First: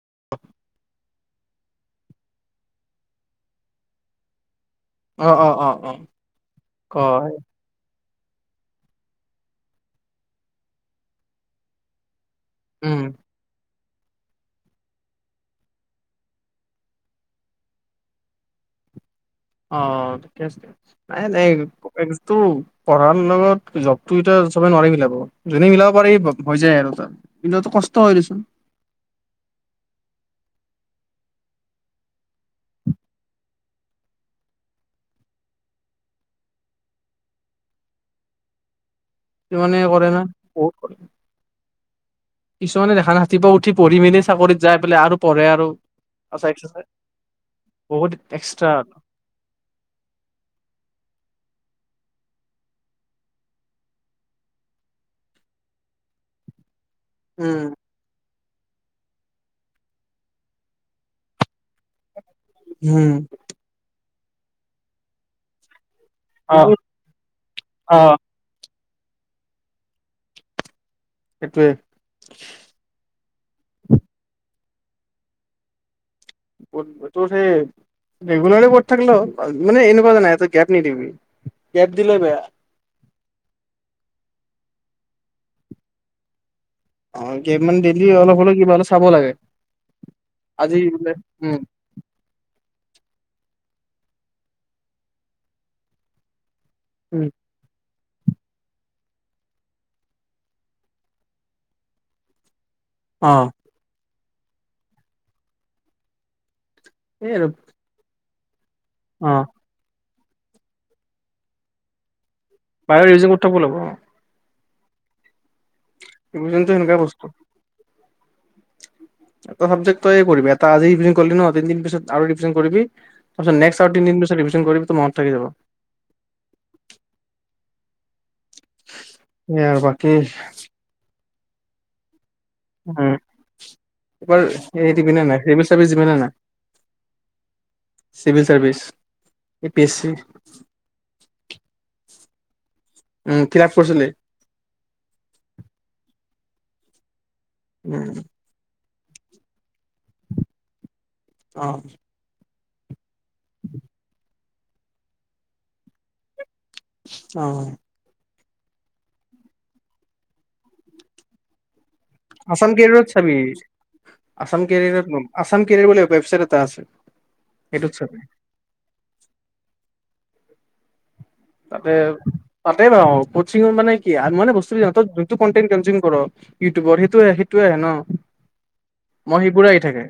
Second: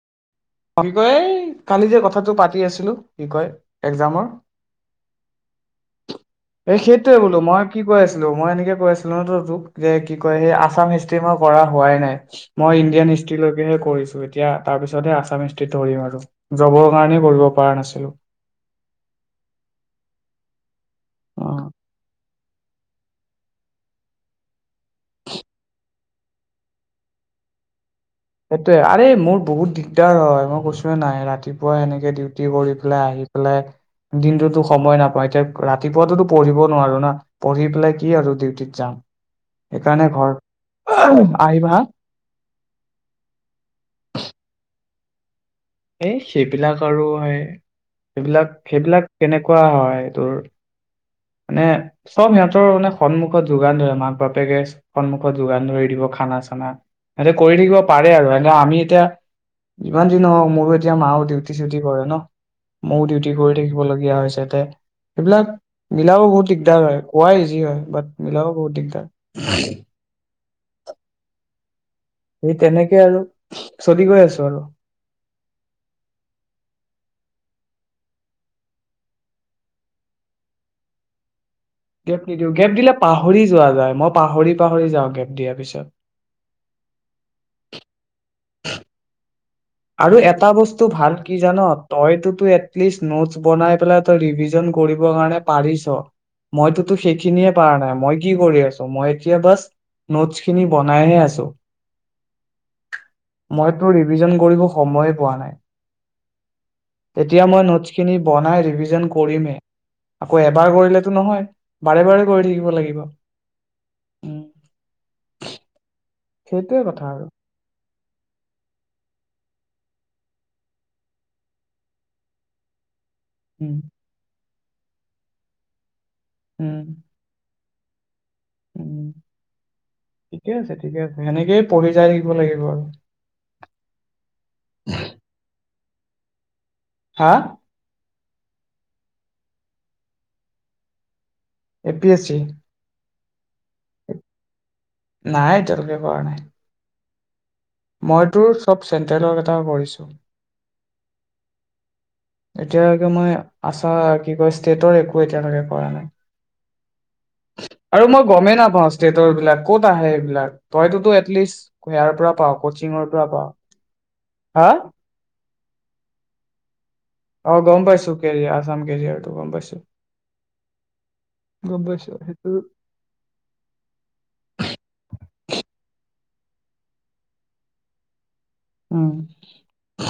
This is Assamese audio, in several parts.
[inaudible] ফনকৰি কালি যে কথাটো পাতি আছিলো কি কয় একজামৰ। অ অ অ অ এই সেইটোৱে কয় বোলো মই কি কৈ আছ। হেল্ল মই এনেকে কৈ আছিলো ন ত-তোক যে কি কয় সেই আছাম হিষ্ট্ৰি মই কৰা হোৱাই নাই। মই উম ইণ্ডিয়ান হিষ্ট্ৰীলৈকেহে কৰিছো এতিয়া তাৰ পিছতহে আছা। আছাম হিষ্ট্ৰীত ধৰিম আৰু জবৰ কাৰণেই পঢ়িব পাৰা নাছিলোঁ। অ কেছ নাই নাই [unintelligible] তু পঢ়াৰ লগত জবতো এতিয়া চবে নোৱাৰি মিলাব যোনে মিলাব পাৰি সি হৈ যায় আৰু তাৰ কিন্তু এইটো কছ সেইটোয়ে আৰে মোৰ বহুত দিগদাৰ হয় মই কৈছো। [unintelligible] নাই ৰাতিপুৱা এনেকে ডিউটি কৰি পেলাই আহি পেলাই দিনটোতো সময় নাপায় এতিয়া ৰাতিপুৱাতোতো পঢ়িব নোৱাৰো না পঢ়ি পেলাই কি আৰু ডিউটিত যাম। কিছুমানে কৰে সেইকাৰণে না ঘৰ বহুত কৰে উম আহিবা হা। [unintelligible] ৰাতিপুৱা উঠি পঢ়িমেলি চাকৰিত যায়। বোলে আৰু পঢ়ে আ এই সেইবিলাক আৰু হয় বহুত সেইবিলাক এক্সট্ৰা সেইবিলাক কেনেকুৱা হয় তোৰ নে চব সিহঁতৰ মানে সন্মুখত যোগান ধৰে মাক বাপেকে সন্মুখত যোগান ধৰি দিব খানা চানা। আৰে কৰি উম থাকিব পাৰে আৰু। আমি এতিয়া যিমান যি নহওঁক মোৰো এতিয়া মাও ডিউটি চিউটি কৰে ন। মও উম ডিউটি কৰি থাকিব লগীয়া হৈছে। ইয়াতে সেইবিলাক মিলাব বহুত অ দিগদাৰ হয় কোৱাই ইজি হয় অ বাট মিলাব বহুত দিগদাৰ। [unintelligible] সেইটোৱে সেই তেনেকে আৰু। চলি গৈ আছো আৰু। তোৰ সেই ৰেগুলাৰে কৰি থাকলে হল মানে এনেকুৱ নাই তই গেপ নিদিবি। দিলে গেপ বেয়া নিদিওঁ গেপ দিলে পাহৰি যোৱা যায় মই পাহৰি পাহৰি যাওঁ গেব দিয়াৰ পিছত। অকনমান দেৰি অলপ হলেও কিবা হলে চাব লাগে। আৰু এটা আজি বস্তু বোলে ভাল কি উম জান তইতোতো এটলিষ্ট, নোটছ বনাই পেলাই তই ৰিভিজন কৰিবৰ কাৰণে পাৰিছ, মইতোতো সেইখিনিয়ে পাৰা নাই মই। কি কৰি আছো মই এতিয়া বাছ নোটছ খিনি বনাইহে আছো। মইটো ৰি। [unintelligible] কৰিব সময়ে পোৱা নাই, সেই আৰু এতিয়া মই নোটছখিনি, বনাই ৰিভিজ। জইন কৰিমহে আকৌ এবাৰ কৰিলেতো নহয় বাৰে বাৰে। কৰি থাকিব লাগিব বাহৰ ইউজ উথা ব লাব উম ৰিভিজনটো সেইটোৱে এনেকুৱাই কথা আৰু বস্তু এটা চাবজেক্টই কৰিবি এটা আজি ইভিনিং কৰিলি ন', তিনিদিন পিছত আৰু ৰিভিজন কৰিবি, তাৰ পাছত উম নেক্সট আৰু তিনিদিন পাছত ৰিভিজ। কৰিবি তোৰ মনত থাকি যাব। উম। উম সেয়া আৰু বাকী। সেনেকে পঢ়ি যায় থা। উম এইবাৰ হেই দিবিনে নাই। চাবি যিমান নে নাই? হা civil service, A P S C A P S C um কিতাপ পঢ়িছিল ই। নাই এতিয়ালৈকে কৰা নাই। উম মই তোৰ চবচ। চেন্ট্ৰেলৰ কেইটাও কৰিছো। অ এতিয়া মই আছা কি কৈছ। ষ্টেটৰ একো এতিয়ালকে কৰা নাই। অ। আৰু মই গমেই নাপাওঁ ষ্টেটৰ বিলাক ক'ত আহে এইবিলাক তইতোতো এটলিষ্ট, ইয়াৰ পৰা পাওঁ আচাম কচিঙৰ কেৰিয়াৰত পৰা চাবি পাওঁ আচাম হা কেৰিয়াৰত লয়। আছাম কেৰিয়াৰ বুলি ৱেবছাইট এটা আছে। অ' গম সেইটোত পাইছো চাবি কেৰিয়াৰ আছাম কৰিয়াৰটো গম পাইছো গম তাতে পাইছো সেইটো তাতেই [unintelligible] আৰু কচিঙৰ মানে কি [unintelligible] মানে বস্তু যোনটো কনটেন কনজিউম কৰ্ ইউটিউবৰ সেইটোয়ে সেইটোয়ে আহে ন'? উম মহীপুৰ আহি থাকে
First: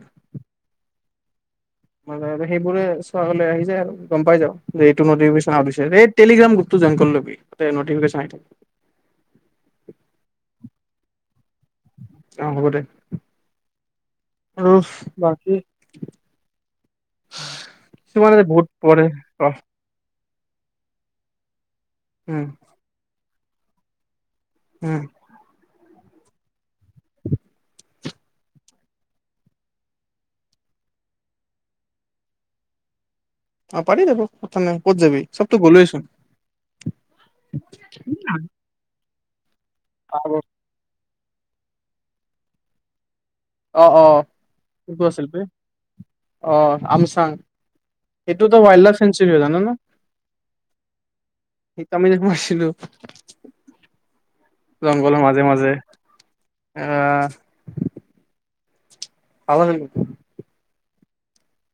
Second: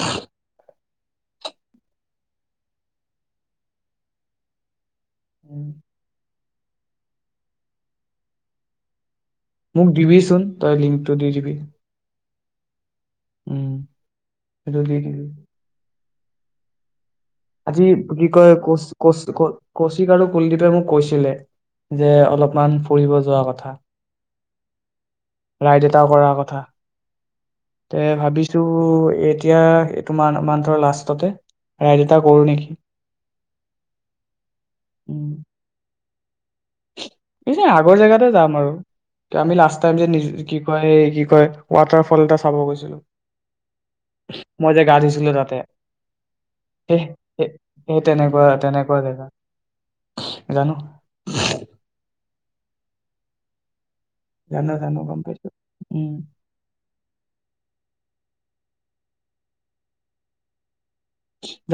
[unintelligible] সেইবোৰে চোৱা [unintelligible] আহি যায় আৰু গম পাই যাওঁ দে উম [unintelligible] টেলিগ্ৰাম গ্ৰুপটো [unintelligible] কৰি ল'বি তাতে নটিফিকেচন আহি থাকিব। মোক দিবি চোন তই লিংকটো দি দিবি। অ', হ'ব দে। [unintelligible] আৰু সেইটো দি দিবি। বাকী আজি কি কিছুমানে যে কয় বহুত কৌচ পঢ়ে কৌচ অ কৌচিক আৰু কুলদ্বীপে মোক কৈছিলে যে উম অলপমান ফুৰিব যোৱা ক কথা উম ৰাইড এটা কৰাৰ কথা। তে ভাবিছো এতিয়া এইটো মা মন্তৰ লাষ্টতে ৰাইড এটা কৰোঁ নেকি! অ' পাৰি যাব কথা নাই ক'ত যাবি চবতো গ'লোয়ে চোন। এনে আগৰ জেগাতে যাম আৰু ত আমি লাষ্ট টাইম যে অ নিজ কি কয় এই কি কয় ৱাটাৰ ফল এটা চাব গৈছিলো অ', অ', মই যে গা কোনটো আছিল ধুইছিলো বে' তাতে অ', সেই আমচাং সেই সেই তেনেকুৱা সেইটো টো ৱাইল্ড লাইফ তেনেকুৱা জেগা চেনচুৰি হয় জান ন' জানো সেইটো আমি কি‌ কৰি আছ জানো জানো জংগলৰ গম মাজে পাইছো মাজে উম অহ পাগল হয় নেকি [inaudible]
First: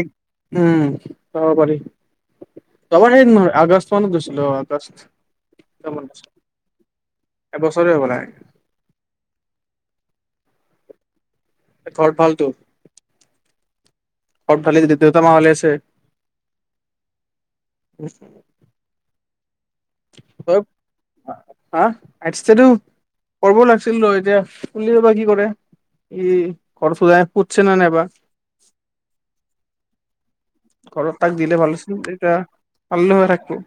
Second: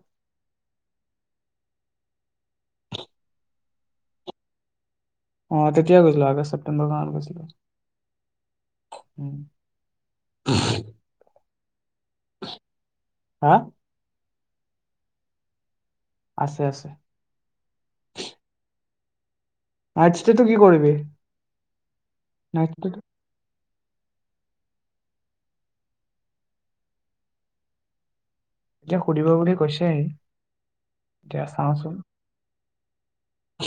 এক উম যাব পাৰি যোৱাবাৰ সেই উম আগষ্ট মানত গৈছিলো অ', আগষ্ট অ', তেতিয়া গৈছিলো আগষ্ট ছেপ্টেম্বৰ মানত গৈছিলো। এবছৰে হ'বলা উম হুমচ ঘৰ ফালটো হা ঘৰত ভালে যদি দেউতা-মা ভালে আছে? আছে আছে। নাইট ষ্টেটো ত কি কৰিবি হা আজছেতটো নাইট ষ্টেটো কৰিব লাগ- ছিল ৰ এতিয়া বা কুলি এ বা কি কৰে ই ঘৰ সুধছে নে নাই এবাৰ এতিয়া সুধিব বুলি কৈছে। ঘৰত তাক দিলে ভাল আছিল এতিয়া। পাৰিলো হৈ থাকিব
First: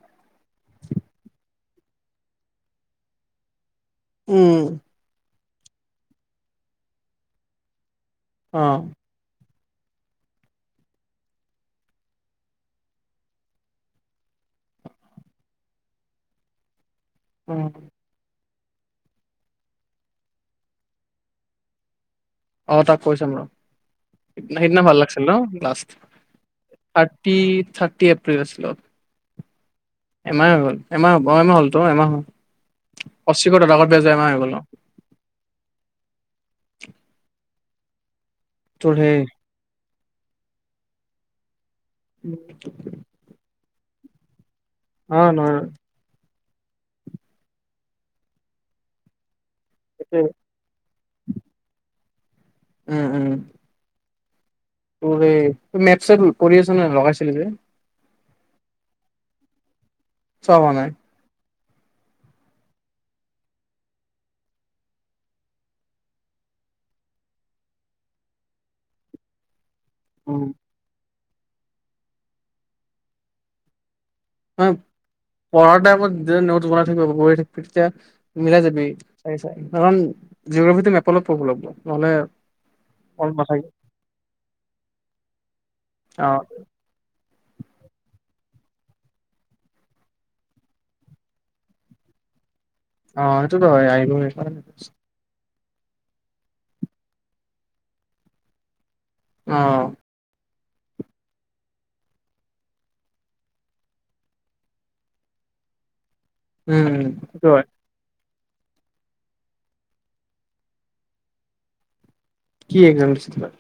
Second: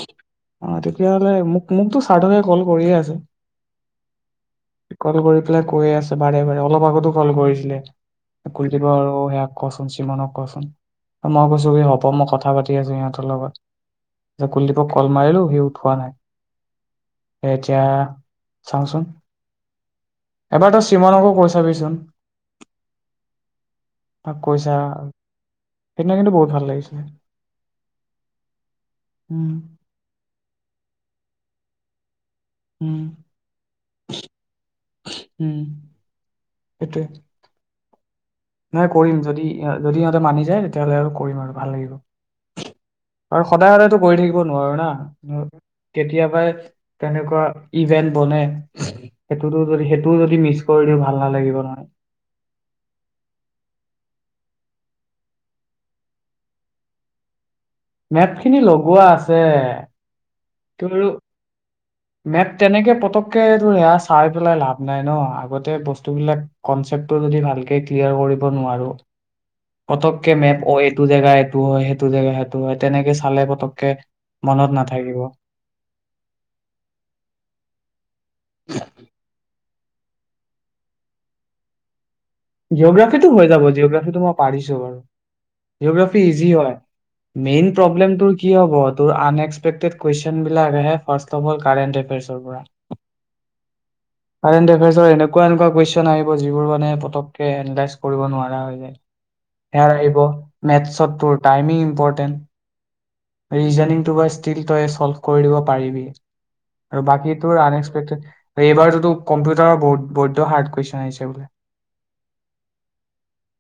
অহ তেতিয়াহ'লে মোক- মোকতো স্বাৰ্থকে কল কৰিয়ে আছে। উম। কৈ আছে বাৰে বাৰে অলপ আগতো কল কৰিছিলে। অ কুলদীপ আৰু সেয়া- কচোন চিমনক কচোন মই কৈছো কি হ'ব মই কথা পাতি আছো সিহঁতৰ লগত যে কুলদীপক কল মাৰিলো সি উঠোৱা নাই। সেইতিয়া চাওঁচোন- এবাৰ তই চিমনক কৈ চাবিচোন অ তাক কৈ চাম ৰ তাক কৈছা সিদিনা ভাল লাগিছিল ন লাষ্ট সেইদিনা কিন্তু বহুত ভাল লাগিছিলে। থাৰটি থাৰ্টি এপ্ৰিল আছিল অহ। উম। এমাহ হৈ গল, এমাহ হব অ এমাহ হ'লতো এমাহ হল। উম, অশীশ টাকত বেজমা হৈ গল উম, সেইটোৱে। নাই তোৰ সেই কৰিম যদি- যদি সিহঁতে মানি যায় তেতিয়াহ'লে আৰু কৰিম আৰু ভাল লাগিব। আৰু উম। সদায় সদায়তো কৰি থাকিব- নোৱাৰো না নহয় কেতিয়াবাই- তেনেকুৱা ইভেন্ট বনে। সেইটোত যদি সেইটোও সেইটোৱে। যদি মিছ কৰি দিওঁ ভা- ভাল নালাগিব নহয়। উম উম। তোৰ এই তোৰ মেট কৰি আছ ন লগাইছিলি যে? মেট খিনি লগোৱা আছে। চোৱা নাই? মেট তেনেকে পতককে এইটো সেয়া চাই পেলাই লাভ নাই ন আগতে বস্তুবিলাক কনচেপ্টটো যদি ভালকে ক্লিয়াৰ কৰিব নোৱাৰোঁ। পতককে মেপ নহয় অ এইটো- জেগা এইটো হয় সেইটো জেগা সেইটো হয় তেনেকে চালে পতককে- মনত হয় নাথাকিব পঢ়াৰ টাইমত- তেতিয়া মিলাই যাবি চাই চাই। কাৰণ জিঅগ্ৰাফীটো মেপৰ লগত কৰিব লাগিব, নহ'লে। জিঅ'গ্ৰাফীটো মনত হৈ যাব। নাথাকে। জিঅ'গ্ৰাফীটো মই পাৰিছোঁ বাৰু। জিঅ'গ্ৰাফী অ ইজি হয়। মেইন প্ৰব্লেমটো কি হ'ব? তোৰ আনএক্সপেক্টেড কুৱেচনবিলাক আহে। ফাৰ্ষ্ট অৱ অল কাৰেণ্ট এফেয়াৰ্ছৰ পৰা অ এইটোতো হৈয়েই আহিবই কুৱেচন আহিব যিবোৰ মানে পতক এনালাইজ কৰিব নোৱাৰা হৈ যায়। অ সেইয়া আহিব। মেথছত, তোৰ টাইমিং ইম্পৰটেণ্ট। ৰিজনিংটো বা ষ্টিল, তই চল্ভ কৰি দিব পাৰিবি। উম আৰু সেইটো বাকীটোৰ হয়। আনএক্সপেক্টেড এইবাৰটোতো কম্পিউটাৰৰ বৈদ্য হাৰ্ড কুৱেচন আহিছে বোলে। কি একজাম দিছিলি তই?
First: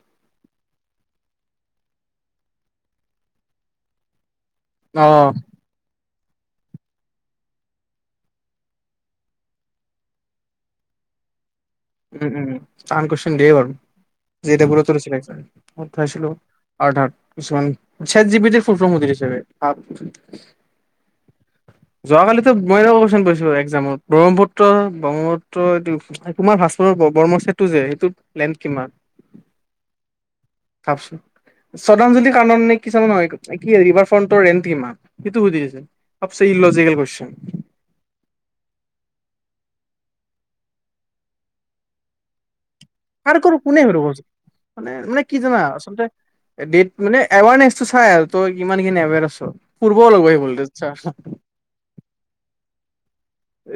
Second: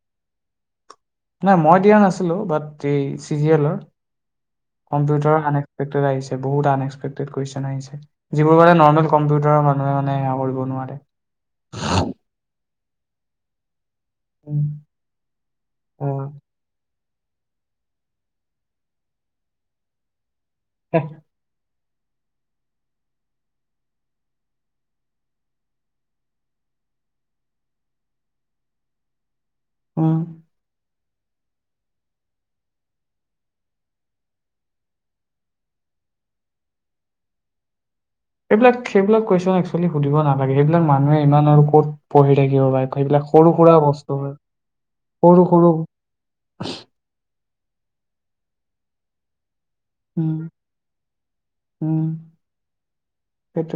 নাই, মই দিয়া নাছিলোঁ। বাট, এই চিজিএলৰ অ কম্পিউটাৰৰ আনএক্সপেক্টেড আহিছে। বহুত আনএক্সপেক্টেড কুৱেচন আহিছে। যিবোৰ মানে নৰ্মেল কম্পিউটাৰৰ মানুহে মানে সেইয়া কৰিব নোৱাৰে। উম উম উম টান কুৱেচন দিয়ে বাৰু। জে উম, ডাবল এটো দিছিলি একজাম? অ', চাইছিলোঁ [unintelligible] কিছুমান চেটজিপিটিৰ ফুল ফৰ্ম সুধি দিছে, বেই। হেহ যোৱাকালিতো মই এটা কুৱেচন কৰিছোঁ। একজামত ব্ৰহ্মপুত্ৰৰ ব্ৰহ্মপুত্ৰৰ কুমাৰ ভাস [unintelligible] যে সেইটোত প্লেন কিমান? অ ভাবচোন, শ্ৰদ্ধাঞ্জলি কাৰনে কি আছিল নহয়? এ, কি ৰিভাৰ ফ্ৰণ্টৰ ৰেণ্ট কিমান? সেইটো সুধি দিছে ইল'জিকেল কুৱেচন। এইবিলাক সেইবিলাক কুৱেচন একচুৱেলি সুধিব নালাগে। সেইবিলাক মানুহে ইমান আৰু ক'ত পঢ়ি থাকিব পাৰে সেইবিলাক পাৰ সৰু কৰোঁ। সুৰা কোনে। [unintelligible] বস্তু মানে, হয়, মানে, কি সৰু জানা, সৰু আচলতে, ডেট, মানে এৱেৰনেছটো চাই আৰু তই কিমানখিনি এৱেৰ আছ উম, পূৰ্ব [unintelligible] উম,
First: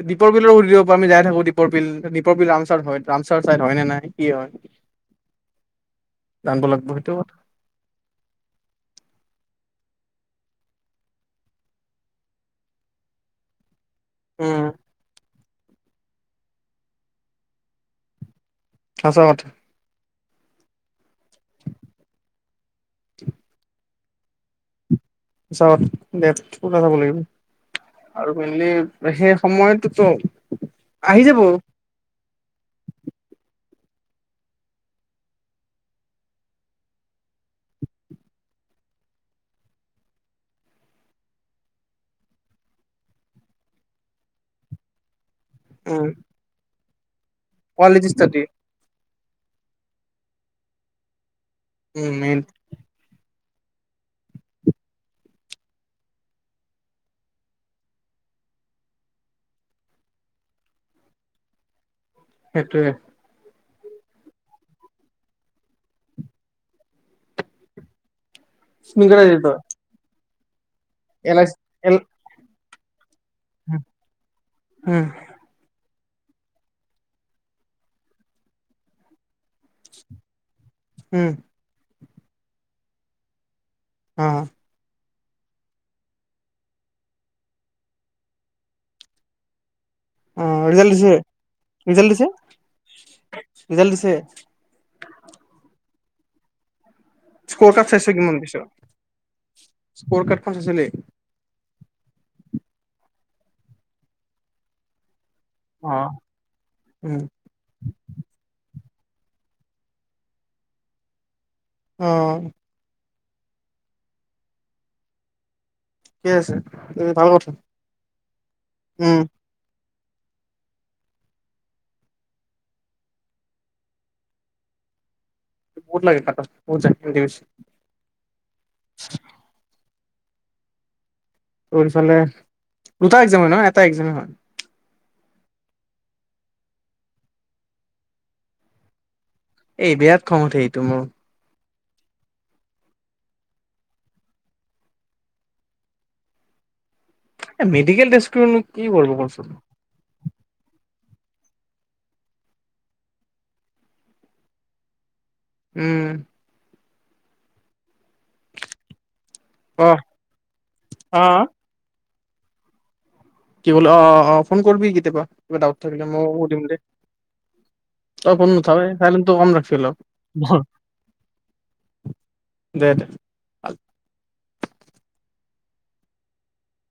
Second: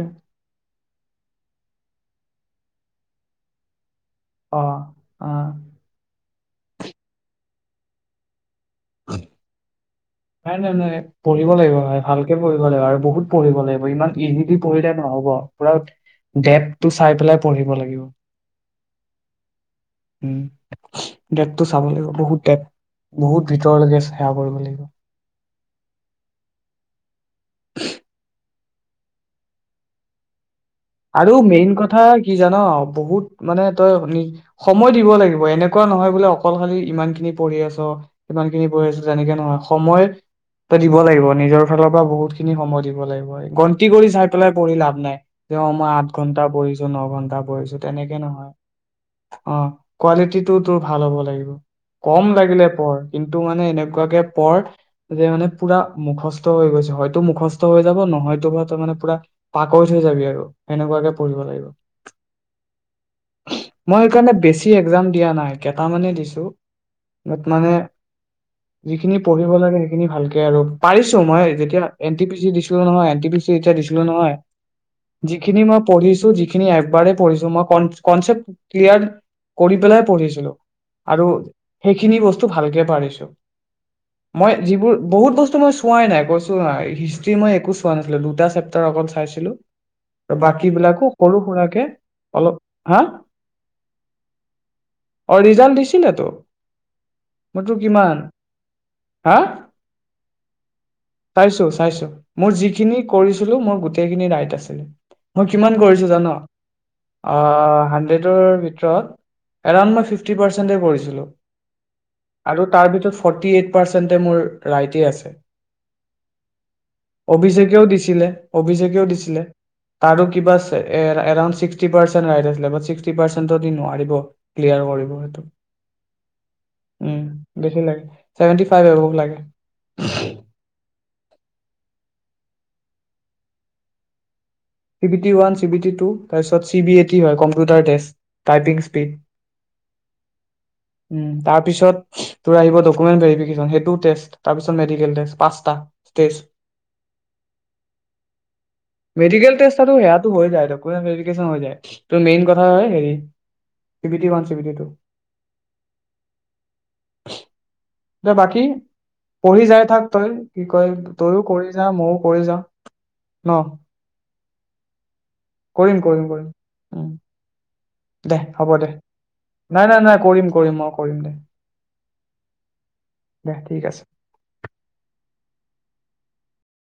এ দীপৰ বিলৰ সুধিব আমি যাই থাকোঁ দীপৰ বিল। দীপৰ বিল ৰামচাৰ হয়, ৰামচাৰ চাইট হয় নে নাই? কি হয়? অ, অ, ডাঙব লাগিব সেইটো নাই, নাই, নাই। পঢ়িব লাগিব ভাই, ভালকে পঢ়িব লাগিব, আৰু বহুত পঢ়িব লাগিব। ইমান ইজিলি উম পঢ়িলে নহ'ব। পুৰা ডেপ্থটো চাই পেলাই পঢ়িব লাগিব। আছা উম ডেপ্থটো চাব লাগিব। বহুত ডেপ্থ, বহুত ভিতৰলৈকে সেইয়া কৰিব লাগিব। পিছত ডেপ্থ ওলাব লাগিব। আৰু মানে সেই সময়টোতো, আহি আৰু যাব মেইন কথা কি জান, বহুত মানে- তই সময় দিব লাগিব, এনেকুৱা নহয় বোলে অকল খালি ইমান খিনি পঢ়ি আছ, ইমান খিনি পঢ়ি আছ, তেনেকে নহয়। সময় তই দিব লাগিব নিজৰ ফালৰ পৰা বহুত খিনি সময় দিব লাগিব, গন্তি কৰি চাই পেলাই পঢ়ি লাভ নাই। অ মই আঠ উম ঘণ্টা পঢ়িছো, [unintelligible] ন ঘণ্টা- কৰিছো কোৱালিটি তেনেকে ষ্টাডি নহয়। অ কোৱালিটি টো তোৰ ভাল হ'ব লাগিব। উম কম মেইন লাগিলে পঢ় কিন্তু- টো মানে এনেকুৱাকে পঢ়, যে মানে পুৰা মুখস্থ হৈ গৈছে। হয়তো মুখস্থ হৈ যাব নহয়তোবা হয়তো মানে পুৰা পাকৈত হৈ যাবি আৰু। সেনেকুৱাকে পঢ়িব লাগিব। সেইটোৱে। মই সেইকাৰণে বেছি একজাম দিয়া নাই কেইটামানে দিছো বাত্ মানে- -যিখিনি পঢ়িব লাগে সেইখিনি ভালকে, দে আৰু পাৰিছো এল মই আই যেতিয়া এল এনটি পি চি দিছো- তোৰনো নহয়। পি ছি যেতিয়া উম দিছিলো নহয়, যিখিনি মই পঢ়িছো, যিখিনি এবাৰেই পঢ়িছো মই কন কনচেপ্ট ক্লিয়াৰ কৰি পেলাই পঢ়িছিলো। আৰু উম সেইখিনি বস্তু ভালকে- পাৰিছো অ মই যিবোৰ- বহুত বস্তু মই চোৱাই নাই, কৈছো ন' হিষ্ট্ৰি মই একো চোৱা নাছিলো, দুটা চেপ্তাৰ আগত চাইছিলো। আৰু অ বাকী ৰিজাল্ট বিলাকো দিছে সৰু -সুৰাকৰাকে ৰিজাল্ট দিছে অলপ, হা ৰিজাল্ট দিছে অ ৰিজাল্ট দিছো- দিলেতো- স্কৰ কাৰ্ড চাইছে কিমান পাইছ? হা স্কৰ কাৰ্ডখন চাইছিলি? চাইছো চাইছো, মোৰ যিখিনি কৰিছিলো মোৰ গোটেইখিনি ৰাইট আছিল। মই কিমান অ কৰিছো জান? উম অ 'হান্ডেডৰ ভিতৰ -ৰত এৰউন্ড ফিফটি পাৰ্চেন্টে কৰিছিলো। অ আৰু তাৰ ভিতৰত- ফৰ্টি এইট পাৰ্চেণ্টে মোৰ ৰাইটে আছে। ঠিকে আছে ভাল কথা অভিষেকেও দিছিলে, অভিষেকেও উম দিছিলে, তাৰো কিবা এ এ এৰাউনড সিক্সটি পাৰ্চেণ্ট ৰাইট আছিলে, বাট সিকাটি পাৰ্চেণ্টত হি নোৱাৰিব ক্লিয়াৰ কৰিব। বহুত লাগে কাটত বহুত উম যায় বেছি লাগে চেভেনটি ফাইভ এবাভ লাগে। উম তোৰফালে দুটা এক্সামে নহয় এটা এক্সামে হয়। C T one C T two তাৰপিছত চি বি এ টি হয় কম্পিউটাৰ টেষ্ট টাইপিং স্পীড। এই বিৰাট খং উঠে এইটো মোৰ। পিছত তোৰ আহিব ডকুমেণ্ট ভেৰিফিকেচন সেইটো টেষ্ট তাৰপিছত মেডিকেল টেষ্ট পাঁচটা টেষ্ট। মেডিকেল টেষ্টটো নো কি হব কৰচোন। এইয়াটো হৈ যায় ডকুমেণ্ট ভেৰিফিকেচন হৈ যায় মেইন কথা হয় হেৰি C B T one, C B T two. উম। [inaudible] এতিয়া বাকী পঢ়ি যাই অ থাক তই কি কয় অ তয়ও কৰি যা মইও কৰি যা। কি হল অ অ অ ফোন কৰবি কেতিয়াবা কিবা ডাউট কৰিম থাকিলে কৰিম মইও কৰিম। সুধিম দে। উম, তই দে ফোন হ'ব নুঠাৱে দে, চাইলেণ্টটো কম ৰাখবি নাই অলপ নাই নাই কৰিম কৰিম মই কৰিম দে, দে দে দে ঠিক আছে।